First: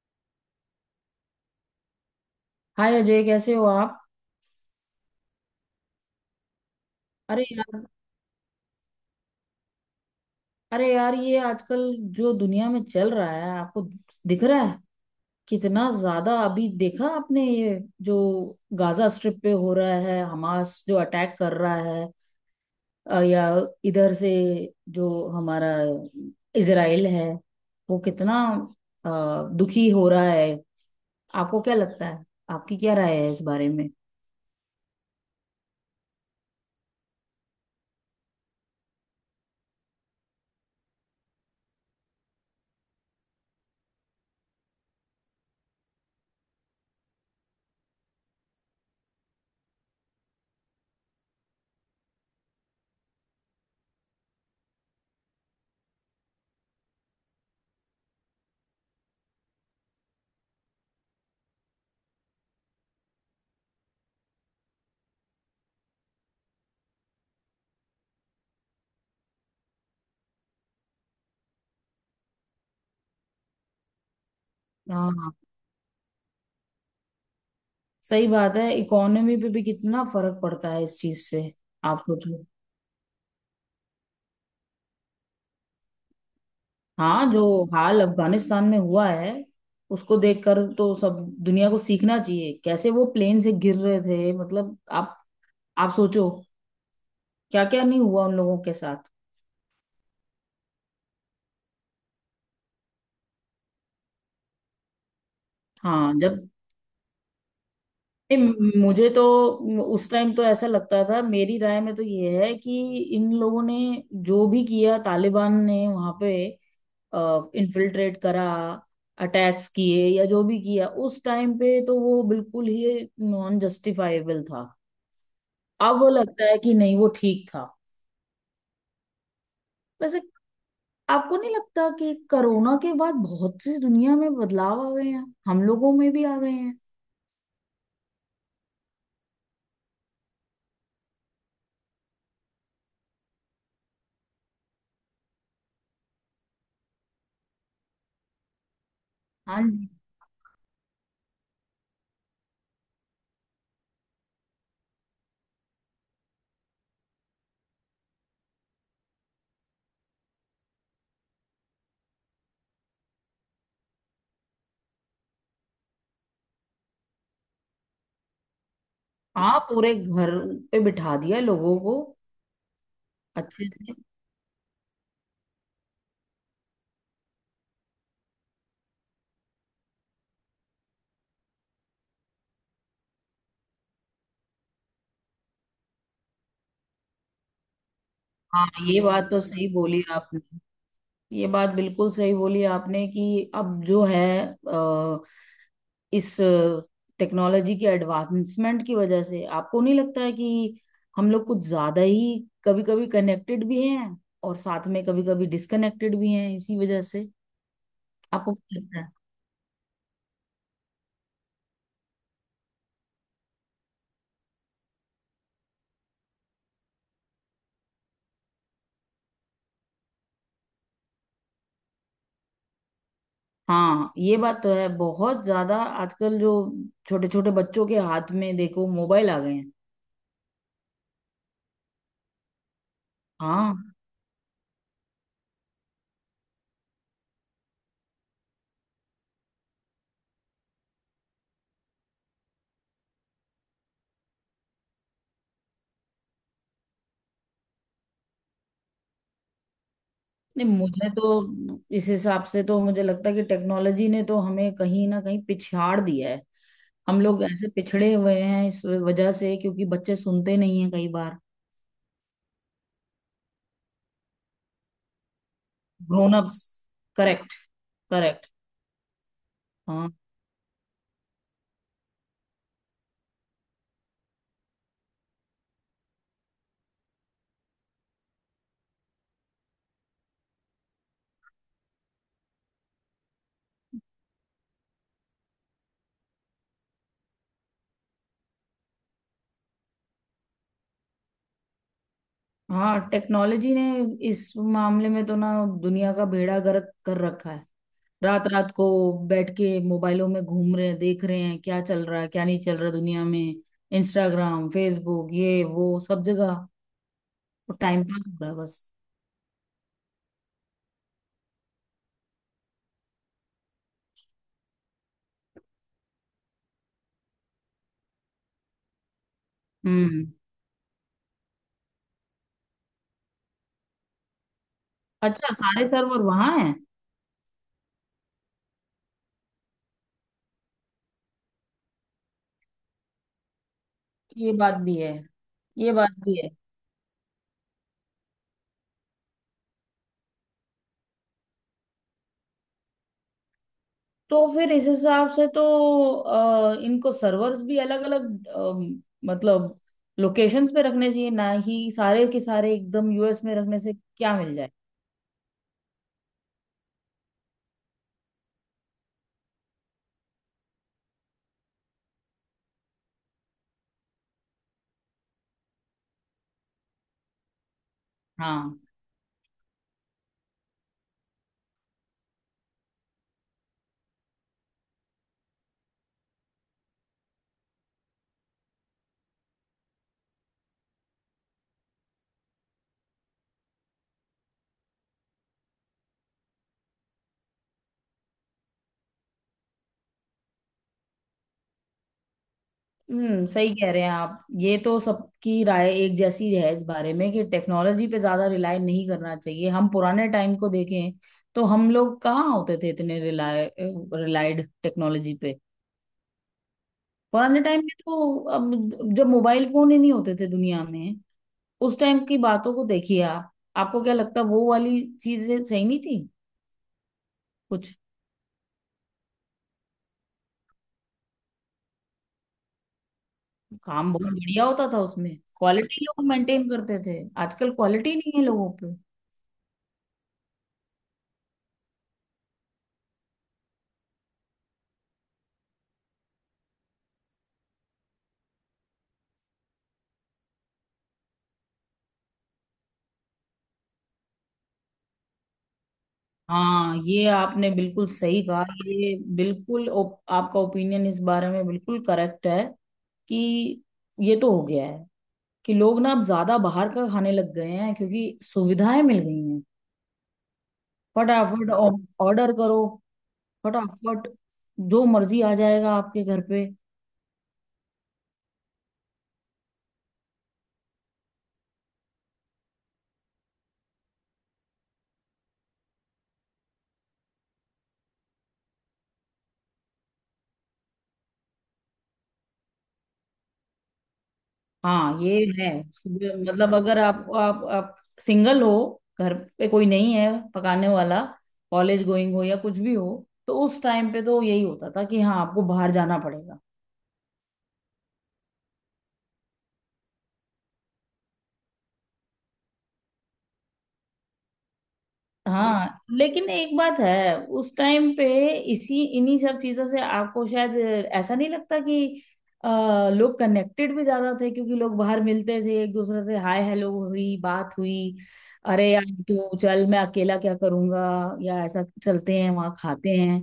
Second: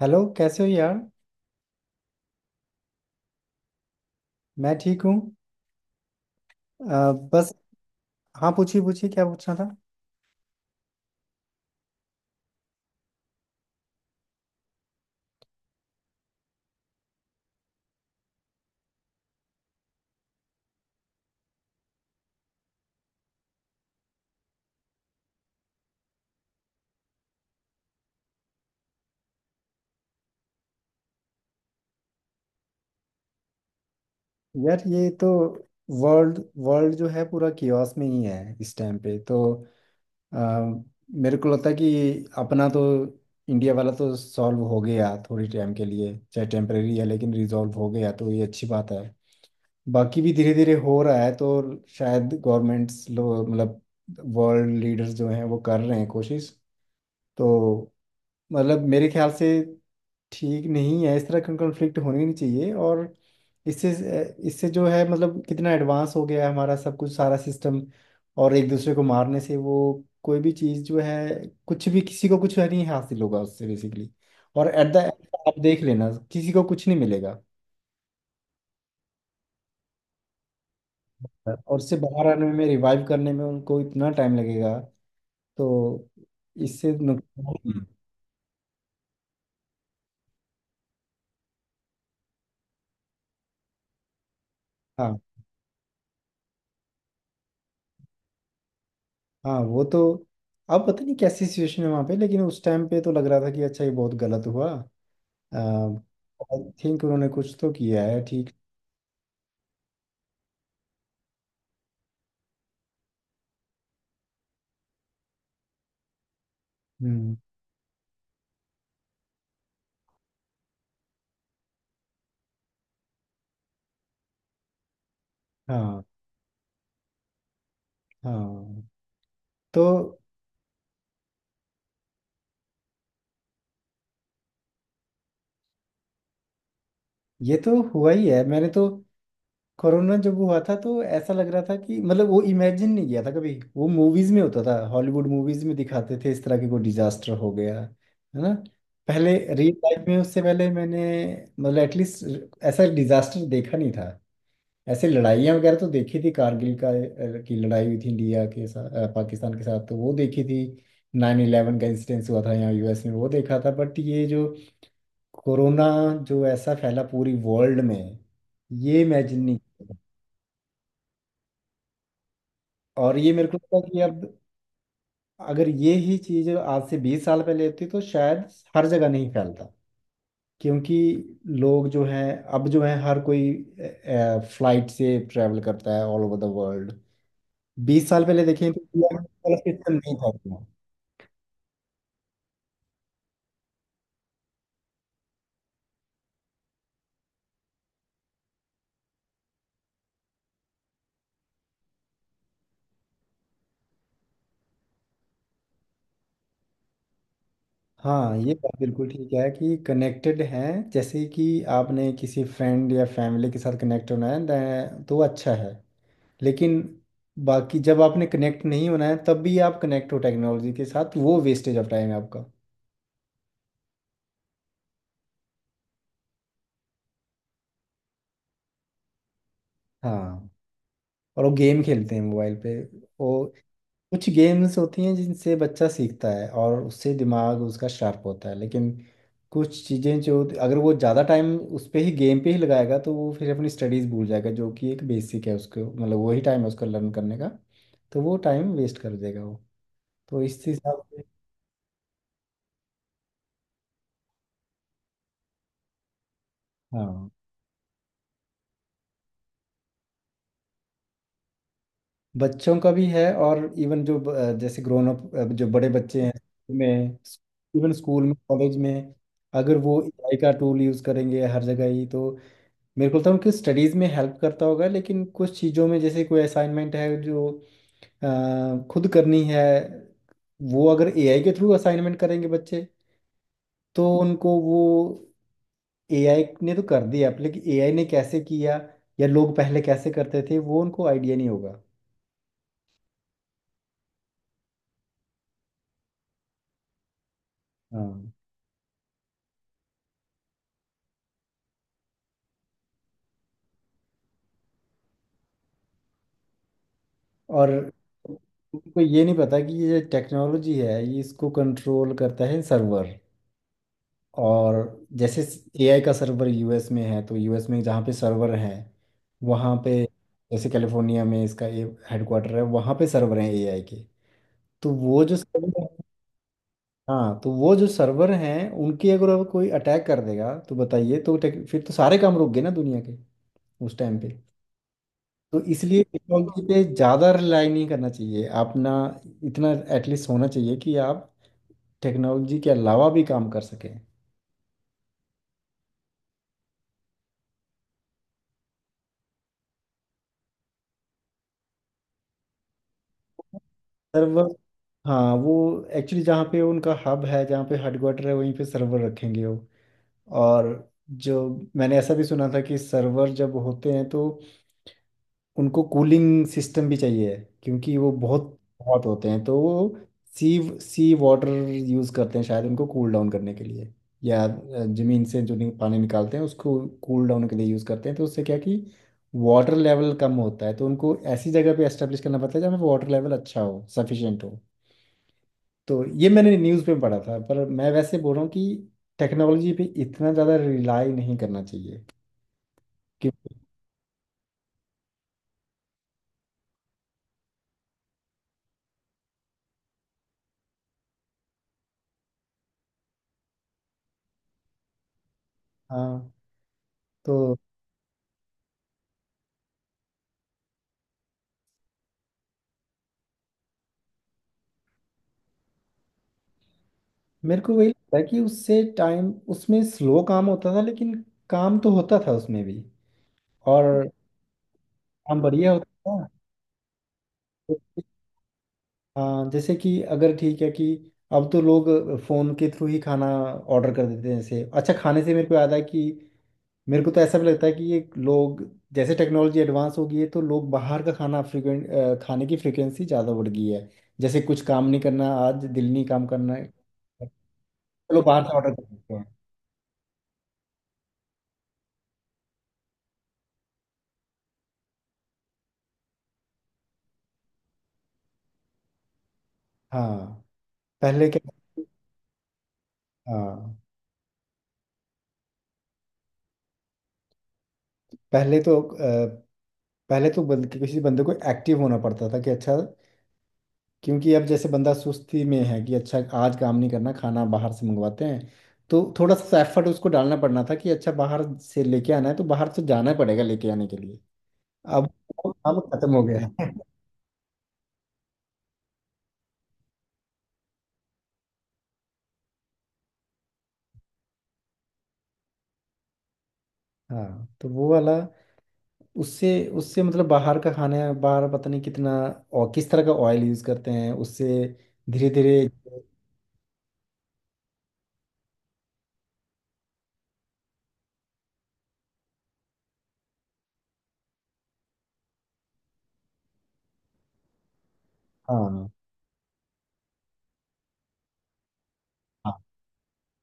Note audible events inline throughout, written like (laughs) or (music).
Hello कैसे हो यार। हाय अजय, कैसे हो आप? मैं ठीक हूँ। अरे बस। यार हाँ पूछिए पूछिए क्या पूछना था। अरे यार, ये आजकल जो दुनिया में चल रहा है, आपको दिख रहा है? कितना ज्यादा अभी देखा आपने, ये जो गाजा स्ट्रिप पे हो रहा है, हमास जो अटैक कर रहा है या इधर से जो हमारा इजराइल है, वो कितना अ, दुखी हो रहा है। आपको क्या लगता है? आपकी क्या राय है इस बारे में? यार ये तो वर्ल्ड वर्ल्ड जो है पूरा कियोस में ही है इस टाइम पे तो अ, मेरे को लगता है कि अपना तो इंडिया वाला तो सॉल्व हो गया थोड़ी टाइम के लिए, चाहे टेम्परेरी है लेकिन रिजॉल्व हो गया, तो ये अच्छी बात है। बाकी भी धीरे धीरे हो रहा है, तो शायद गवर्नमेंट्स लोग मतलब वर्ल्ड लीडर्स जो हैं वो कर रहे हैं कोशिश, तो मतलब मेरे ख्याल से ठीक नहीं है, इस तरह का कॉन्फ्लिक्ट होने नहीं चाहिए। और इससे इससे जो है मतलब कितना एडवांस हो गया है हमारा सब कुछ सारा सिस्टम, और एक दूसरे को मारने से वो कोई भी चीज़ जो है कुछ भी किसी को कुछ नहीं हासिल होगा उससे बेसिकली। और एट द एंड हाँ, आप देख लेना किसी को कुछ नहीं मिलेगा। सही बात है। इकोनॉमी पे भी कितना फर्क पड़ता है इस चीज से। और उससे आप बाहर सोचो। आने में, रिवाइव करने में, उनको इतना टाइम लगेगा, तो इससे हाँ, जो नुकसान। हाल अफगानिस्तान में हुआ है, उसको देखकर तो सब दुनिया को सीखना चाहिए। कैसे वो प्लेन से गिर रहे थे, मतलब हाँ आप सोचो, क्या क्या नहीं हुआ उन लोगों के साथ। हाँ। वो तो अब पता नहीं कैसी सिचुएशन है वहाँ पे, लेकिन उस टाइम पे तो लग रहा था कि अच्छा ये बहुत गलत हुआ। हाँ, जब आई थिंक उन्होंने कुछ तो किया है ए, ठीक। मुझे तो उस टाइम तो ऐसा लगता था, मेरी राय में तो ये है कि इन लोगों ने जो भी किया, तालिबान ने वहां पे हम्म। इन्फिल्ट्रेट करा, अटैक्स किए या जो भी किया उस टाइम पे, तो वो बिल्कुल ही नॉन जस्टिफाइबल था। अब हाँ वो लगता है कि नहीं, वो ठीक था। हाँ। तो वैसे, आपको नहीं लगता कि कोरोना के बाद बहुत सी दुनिया में बदलाव आ गए हैं, हम लोगों में भी आ गए हैं? ये तो हुआ ही है। मैंने तो कोरोना जब हुआ था तो ऐसा लग रहा था कि मतलब वो इमेजिन नहीं किया था। कभी वो मूवीज में होता था, हॉलीवुड मूवीज में दिखाते थे इस तरह के, कोई डिजास्टर हो गया है ना। पहले हाँ रियल जी। लाइफ में उससे पहले मैंने मतलब एटलीस्ट ऐसा डिजास्टर देखा नहीं था। ऐसे लड़ाइयाँ वगैरह तो देखी थी, कारगिल का की लड़ाई हुई थी इंडिया के साथ पाकिस्तान के साथ, तो वो देखी थी। 9/11 का इंसिडेंस हुआ था यहाँ यूएस में, वो देखा था, बट ये जो कोरोना जो ऐसा फैला पूरी वर्ल्ड में ये इमेजिन नहीं हाँ, पूरे किया घर पे बिठा दिया लोगों को था। और ये मेरे को अच्छे लगता है से। कि अब अगर ये ही चीज़ आज से 20 साल पहले होती तो शायद हर जगह नहीं फैलता, क्योंकि लोग जो हैं अब जो हैं हर कोई फ्लाइट से ट्रैवल करता है ऑल ओवर द वर्ल्ड। 20 साल पहले हाँ, देखें ये तो बात तो वाला सही सिस्टम बोली नहीं था आपने। उतना। ये बात बिल्कुल सही बोली आपने कि अब जो है, अ, इस टेक्नोलॉजी के एडवांसमेंट की वजह से आपको नहीं लगता है कि हम लोग कुछ ज्यादा ही कभी कभी कनेक्टेड भी हैं, और साथ में कभी कभी डिसकनेक्टेड भी हैं इसी वजह से? हाँ आपको ये बात क्या लगता बिल्कुल है? ठीक है कि कनेक्टेड हैं। जैसे कि आपने किसी फ्रेंड या फैमिली के साथ कनेक्ट होना है तो अच्छा है, लेकिन बाकी जब आपने कनेक्ट नहीं होना है तब भी आप कनेक्ट हो टेक्नोलॉजी के साथ, वो वेस्टेज ऑफ टाइम है आपका। हाँ, ये बात तो है बहुत ज्यादा। आजकल जो छोटे छोटे बच्चों के हाथ में देखो, मोबाइल आ गए हैं। हाँ। और वो गेम खेलते हैं मोबाइल पे। वो हाँ। कुछ गेम्स होती हैं जिनसे बच्चा सीखता है और उससे दिमाग उसका शार्प होता है, लेकिन कुछ चीज़ें जो, अगर वो ज़्यादा टाइम उस पे ही गेम पे ही लगाएगा तो वो फिर अपनी स्टडीज़ भूल जाएगा, जो कि एक बेसिक है उसको, मतलब वही टाइम है उसको लर्न करने का। तो वो टाइम वेस्ट कर देगा वो। तो इस नहीं, हिसाब मुझे से। तो इस हिसाब से तो मुझे लगता है कि टेक्नोलॉजी ने तो हमें कहीं ना कहीं पिछाड़ दिया है। हम हाँ। लोग ऐसे पिछड़े हुए हैं इस वजह से, क्योंकि बच्चे सुनते नहीं हैं कई बार। बच्चों का भी है और इवन जो जैसे ग्रोन अप जो बड़े बच्चे हैं ग्रोन अप्स। में। करेक्ट। इवन स्कूल में, करेक्ट। कॉलेज में अगर वो हाँ। एआई का टूल यूज़ करेंगे हर जगह ही, तो मेरे को तो उनकी स्टडीज़ में हेल्प करता होगा, लेकिन कुछ चीज़ों में जैसे कोई असाइनमेंट है जो खुद करनी है, वो अगर एआई के थ्रू असाइनमेंट करेंगे बच्चे, तो उनको वो एआई ने तो कर दिया अब, लेकिन एआई ने कैसे किया या लोग पहले कैसे करते थे वो उनको आइडिया नहीं होगा। हाँ, टेक्नोलॉजी ने इस मामले में तो ना दुनिया का बेड़ा गर्क कर रखा है। हाँ। रात रात को बैठ के मोबाइलों में घूम रहे हैं, देख रहे हैं क्या चल रहा है, क्या नहीं चल रहा दुनिया में। इंस्टाग्राम, फेसबुक, ये वो सब जगह और टाइम पास हो रहा है बस। उनको ये नहीं पता कि ये टेक्नोलॉजी है, ये इसको कंट्रोल करता है सर्वर। और जैसे एआई का सर्वर यूएस में है, तो यूएस में जहाँ पे सर्वर है वहाँ पे, हम्म। जैसे कैलिफोर्निया में इसका हेडक्वार्टर है, वहाँ पे सर्वर हैं एआई के। तो वो जो अच्छा, सर्वर, सारे सर्वर वहां हैं? हाँ, तो वो जो सर्वर हैं उनकी अगर अब कोई अटैक कर देगा तो बताइए, तो फिर तो सारे काम रुक गए ना दुनिया के, उस टाइम पे। ये बात भी है। तो ये इसलिए बात भी है। टेक्नोलॉजी पे ज़्यादा रिलाई नहीं करना चाहिए आप ना। इतना एटलीस्ट होना चाहिए कि आप टेक्नोलॉजी के अलावा भी काम कर सकें। तो फिर इस हिसाब से तो इनको सर्वर्स भी अलग अलग, मतलब लोकेशंस पे रखने चाहिए ना, ही सारे के सारे एकदम यूएस में रखने से क्या मिल जाए। हाँ। वो एक्चुअली जहाँ पे उनका हब है, जहाँ पे हेडक्वार्टर है वहीं पे सर्वर रखेंगे वो। और जो, मैंने ऐसा भी सुना था कि सर्वर जब होते हैं तो उनको कूलिंग सिस्टम भी चाहिए, क्योंकि वो बहुत हाँ। बहुत होते हैं, तो वो सी सी वाटर यूज़ करते हैं शायद उनको कूल डाउन करने के लिए, या ज़मीन से जो पानी निकालते हैं उसको कूल डाउन के लिए यूज़ करते हैं। तो उससे क्या कि वाटर लेवल कम होता है, तो उनको ऐसी जगह पे एस्टेब्लिश करना पड़ता है जहाँ पे वाटर लेवल अच्छा हो, सफिशिएंट हो। तो ये मैंने न्यूज़ में पढ़ा था, पर मैं वैसे बोल रहा हूँ कि टेक्नोलॉजी पे इतना ज़्यादा रिलाई नहीं करना चाहिए, हम्म, क्योंकि। सही कह रहे हैं आप। ये तो सबकी राय एक जैसी है इस बारे में कि टेक्नोलॉजी पे ज्यादा रिलाय नहीं करना चाहिए। हम पुराने टाइम को देखें तो हम लोग कहाँ होते थे इतने रिलाय, रिलायड टेक्नोलॉजी पे। हाँ तो पुराने टाइम में, तो अब जब मोबाइल फोन ही नहीं होते थे दुनिया में, उस टाइम की बातों को देखिए आप। आपको क्या लगता है, वो वाली चीजें सही नहीं थी? मेरे को वही कुछ लगता है कि उससे टाइम उसमें स्लो काम होता था, लेकिन काम तो होता था उसमें भी। और काम बहुत बढ़िया होता था उसमें, काम बढ़िया क्वालिटी लोग होता मेंटेन करते थे। आजकल था। क्वालिटी नहीं है लोगों पे। हाँ जैसे कि अगर ठीक है कि अब तो लोग फ़ोन के थ्रू ही खाना ऑर्डर कर देते हैं। जैसे अच्छा खाने से मेरे को याद है कि मेरे को तो ऐसा भी लगता है कि ये लोग जैसे टेक्नोलॉजी एडवांस हो गई है, तो लोग बाहर का खाना फ्रिक्वेंट, खाने की फ्रिक्वेंसी ज़्यादा बढ़ गई है। जैसे कुछ काम नहीं करना आज, दिल नहीं काम करना है, हाँ, ये आपने बिल्कुल चलो सही बाहर से कहा। ऑर्डर कर लेते ये हैं। बिल्कुल आपका ओपिनियन इस बारे में बिल्कुल करेक्ट है कि ये तो हो गया है कि लोग ना अब ज्यादा बाहर का खाने लग गए हैं, क्योंकि सुविधाएं मिल गई हैं। हाँ पहले क्या। फटाफट ऑर्डर करो, हाँ फटाफट जो मर्जी आ जाएगा आपके घर पे। पहले तो पहले तो किसी बंदे को एक्टिव होना पड़ता था कि अच्छा, क्योंकि अब जैसे बंदा सुस्ती में है कि अच्छा आज काम नहीं करना, खाना बाहर से मंगवाते हैं। तो थोड़ा सा एफर्ट उसको डालना पड़ना था कि अच्छा बाहर से लेके आना है तो बाहर से जाना पड़ेगा लेके आने के लिए। अब हाँ, ये वो है। काम खत्म हो सुबह, गया है मतलब अगर (laughs) आप सिंगल हो, घर पे कोई नहीं है पकाने वाला, कॉलेज गोइंग हो या कुछ भी हो, तो उस टाइम पे तो यही होता था कि हाँ, आपको बाहर जाना पड़ेगा। हाँ तो वो वाला उससे उससे मतलब बाहर का खाना है, बाहर पता नहीं कितना और किस तरह का ऑयल यूज करते हैं उससे धीरे धीरे। हाँ, लेकिन एक बात है उस टाइम पे, इसी इन्हीं सब चीजों से आपको शायद ऐसा नहीं लगता कि लोग कनेक्टेड भी ज्यादा थे, क्योंकि लोग बाहर मिलते थे एक दूसरे से, हाय हेलो हुई, बात हुई। हाँ अरे यार, तू चल, मैं अकेला क्या करूंगा, या ऐसा चलते हैं, हाँ। वहां खाते हैं।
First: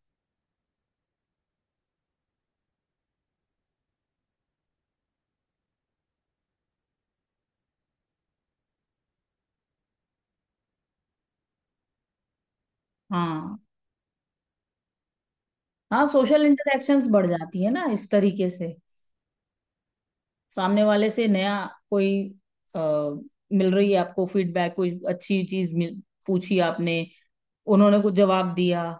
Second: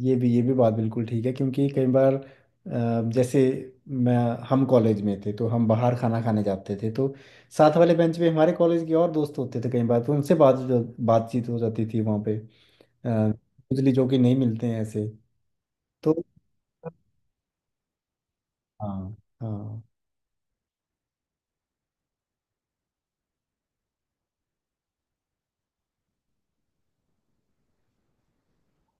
ये भी बात बिल्कुल ठीक है, क्योंकि कई बार जैसे मैं हम कॉलेज में थे तो हम बाहर खाना खाने जाते थे, तो साथ वाले बेंच पे हमारे कॉलेज के और दोस्त होते थे कई बार, तो उनसे बात बातचीत हो जाती थी वहाँ पे। अ, हाँ। उजली जो कि नहीं मिलते हैं ऐसे। हाँ, तो सोशल इंटरेक्शंस बढ़ जाती है ना इस तरीके से। हाँ। हाँ। सामने वाले से नया कोई, आ, मिल रही है आपको फीडबैक, कोई अच्छी चीज मिल, पूछी आपने, उन्होंने कुछ जवाब दिया,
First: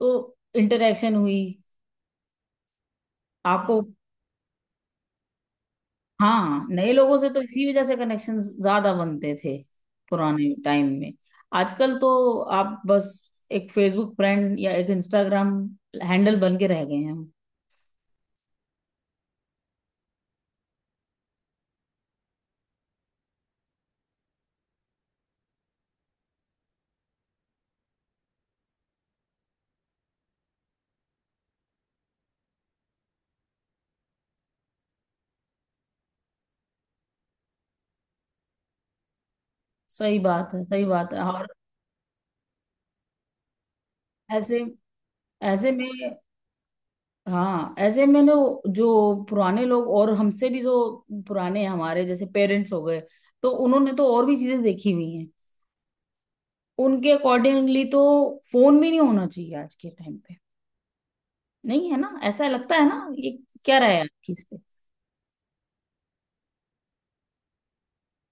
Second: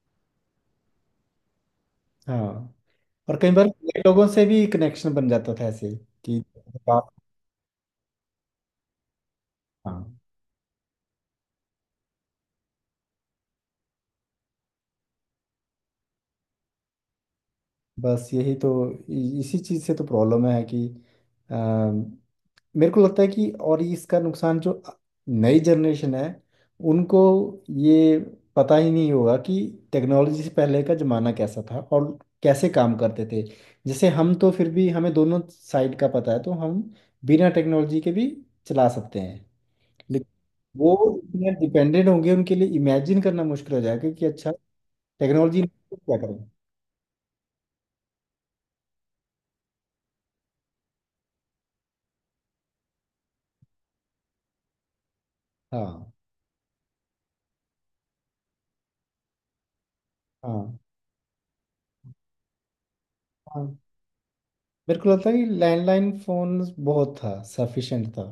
तो इंटरेक्शन हुई। हाँ। और कई बार आपको, नए लोगों से भी कनेक्शन बन जाता था ऐसे। कि हाँ, नए बात- लोगों से तो इसी वजह से कनेक्शन ज्यादा बनते थे हाँ। पुराने टाइम में। आजकल तो आप बस एक फेसबुक फ्रेंड या एक इंस्टाग्राम हैंडल बन के रह गए हैं हम। बस यही तो इसी चीज़ से तो प्रॉब्लम है कि अ, मेरे को लगता है कि, और इसका नुकसान जो नई जनरेशन है उनको ये पता ही नहीं होगा कि टेक्नोलॉजी से पहले का ज़माना कैसा था और कैसे काम करते थे। जैसे हम तो फिर भी हमें दोनों साइड का पता है, तो हम बिना टेक्नोलॉजी के भी चला सकते हैं। सही बात है, सही वो बात है। और इतने डिपेंडेंट होंगे, उनके लिए इमेजिन करना मुश्किल हो जाएगा कि अच्छा ऐसे टेक्नोलॉजी ऐसे में, तो क्या करें। हाँ, ऐसे में ना, जो पुराने लोग, और हमसे भी जो पुराने, हमारे जैसे पेरेंट्स हो गए, तो उन्होंने तो और भी चीजें देखी हुई। हाँ। उनके अकॉर्डिंगली तो फोन भी नहीं होना चाहिए आज के टाइम पे। हाँ। नहीं है ना, ऐसा लगता है ना ये? क्या हाँ रहा है आपकी इस पे? मेरे को लगता है कि लैंडलाइन फोन बहुत था, सफिशिएंट था।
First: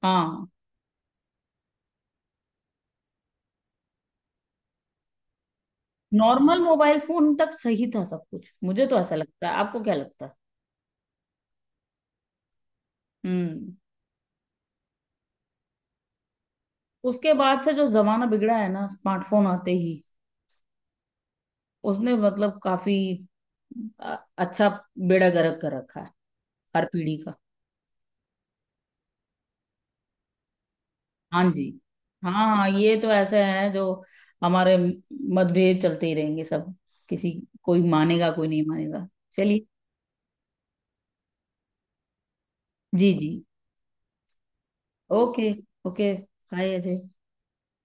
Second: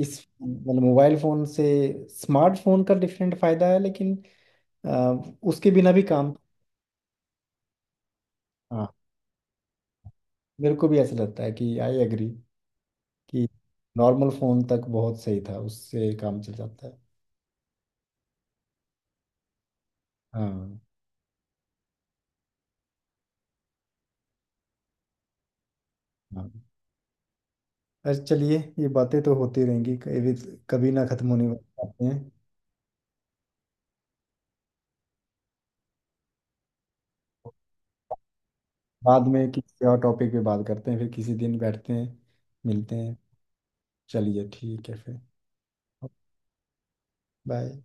इस हाँ, मतलब मोबाइल फोन से स्मार्टफोन का डिफरेंट फायदा है, लेकिन आ, उसके बिना भी काम। नॉर्मल मोबाइल फोन तक सही था सब कुछ, मुझे हाँ तो ऐसा लगता है। आपको क्या लगता है? मेरे को भी ऐसा लगता है कि आई एग्री कि हम्म। नॉर्मल फोन तक बहुत सही था, उससे काम चल जाता है। उसके बाद से जो जमाना बिगड़ा है ना, स्मार्टफोन आते ही, हाँ। उसने मतलब काफी अ, अच्छा बेड़ा गर्क कर रखा है हाँ। हर पीढ़ी का। अच्छा चलिए ये बातें तो होती रहेंगी, कभी कभी ना खत्म होने हाँ वाली जी। बातें हैं। हाँ हाँ, ये तो ऐसे है जो हमारे मतभेद चलते ही रहेंगे। सब, किसी कोई मानेगा, कोई नहीं मानेगा। बाद में चलिए। किसी और टॉपिक पे बात करते हैं, फिर किसी दिन बैठते हैं मिलते जी हैं। जी। चलिए ठीक है फिर। Okay. Okay. Hi Ajay. Bye.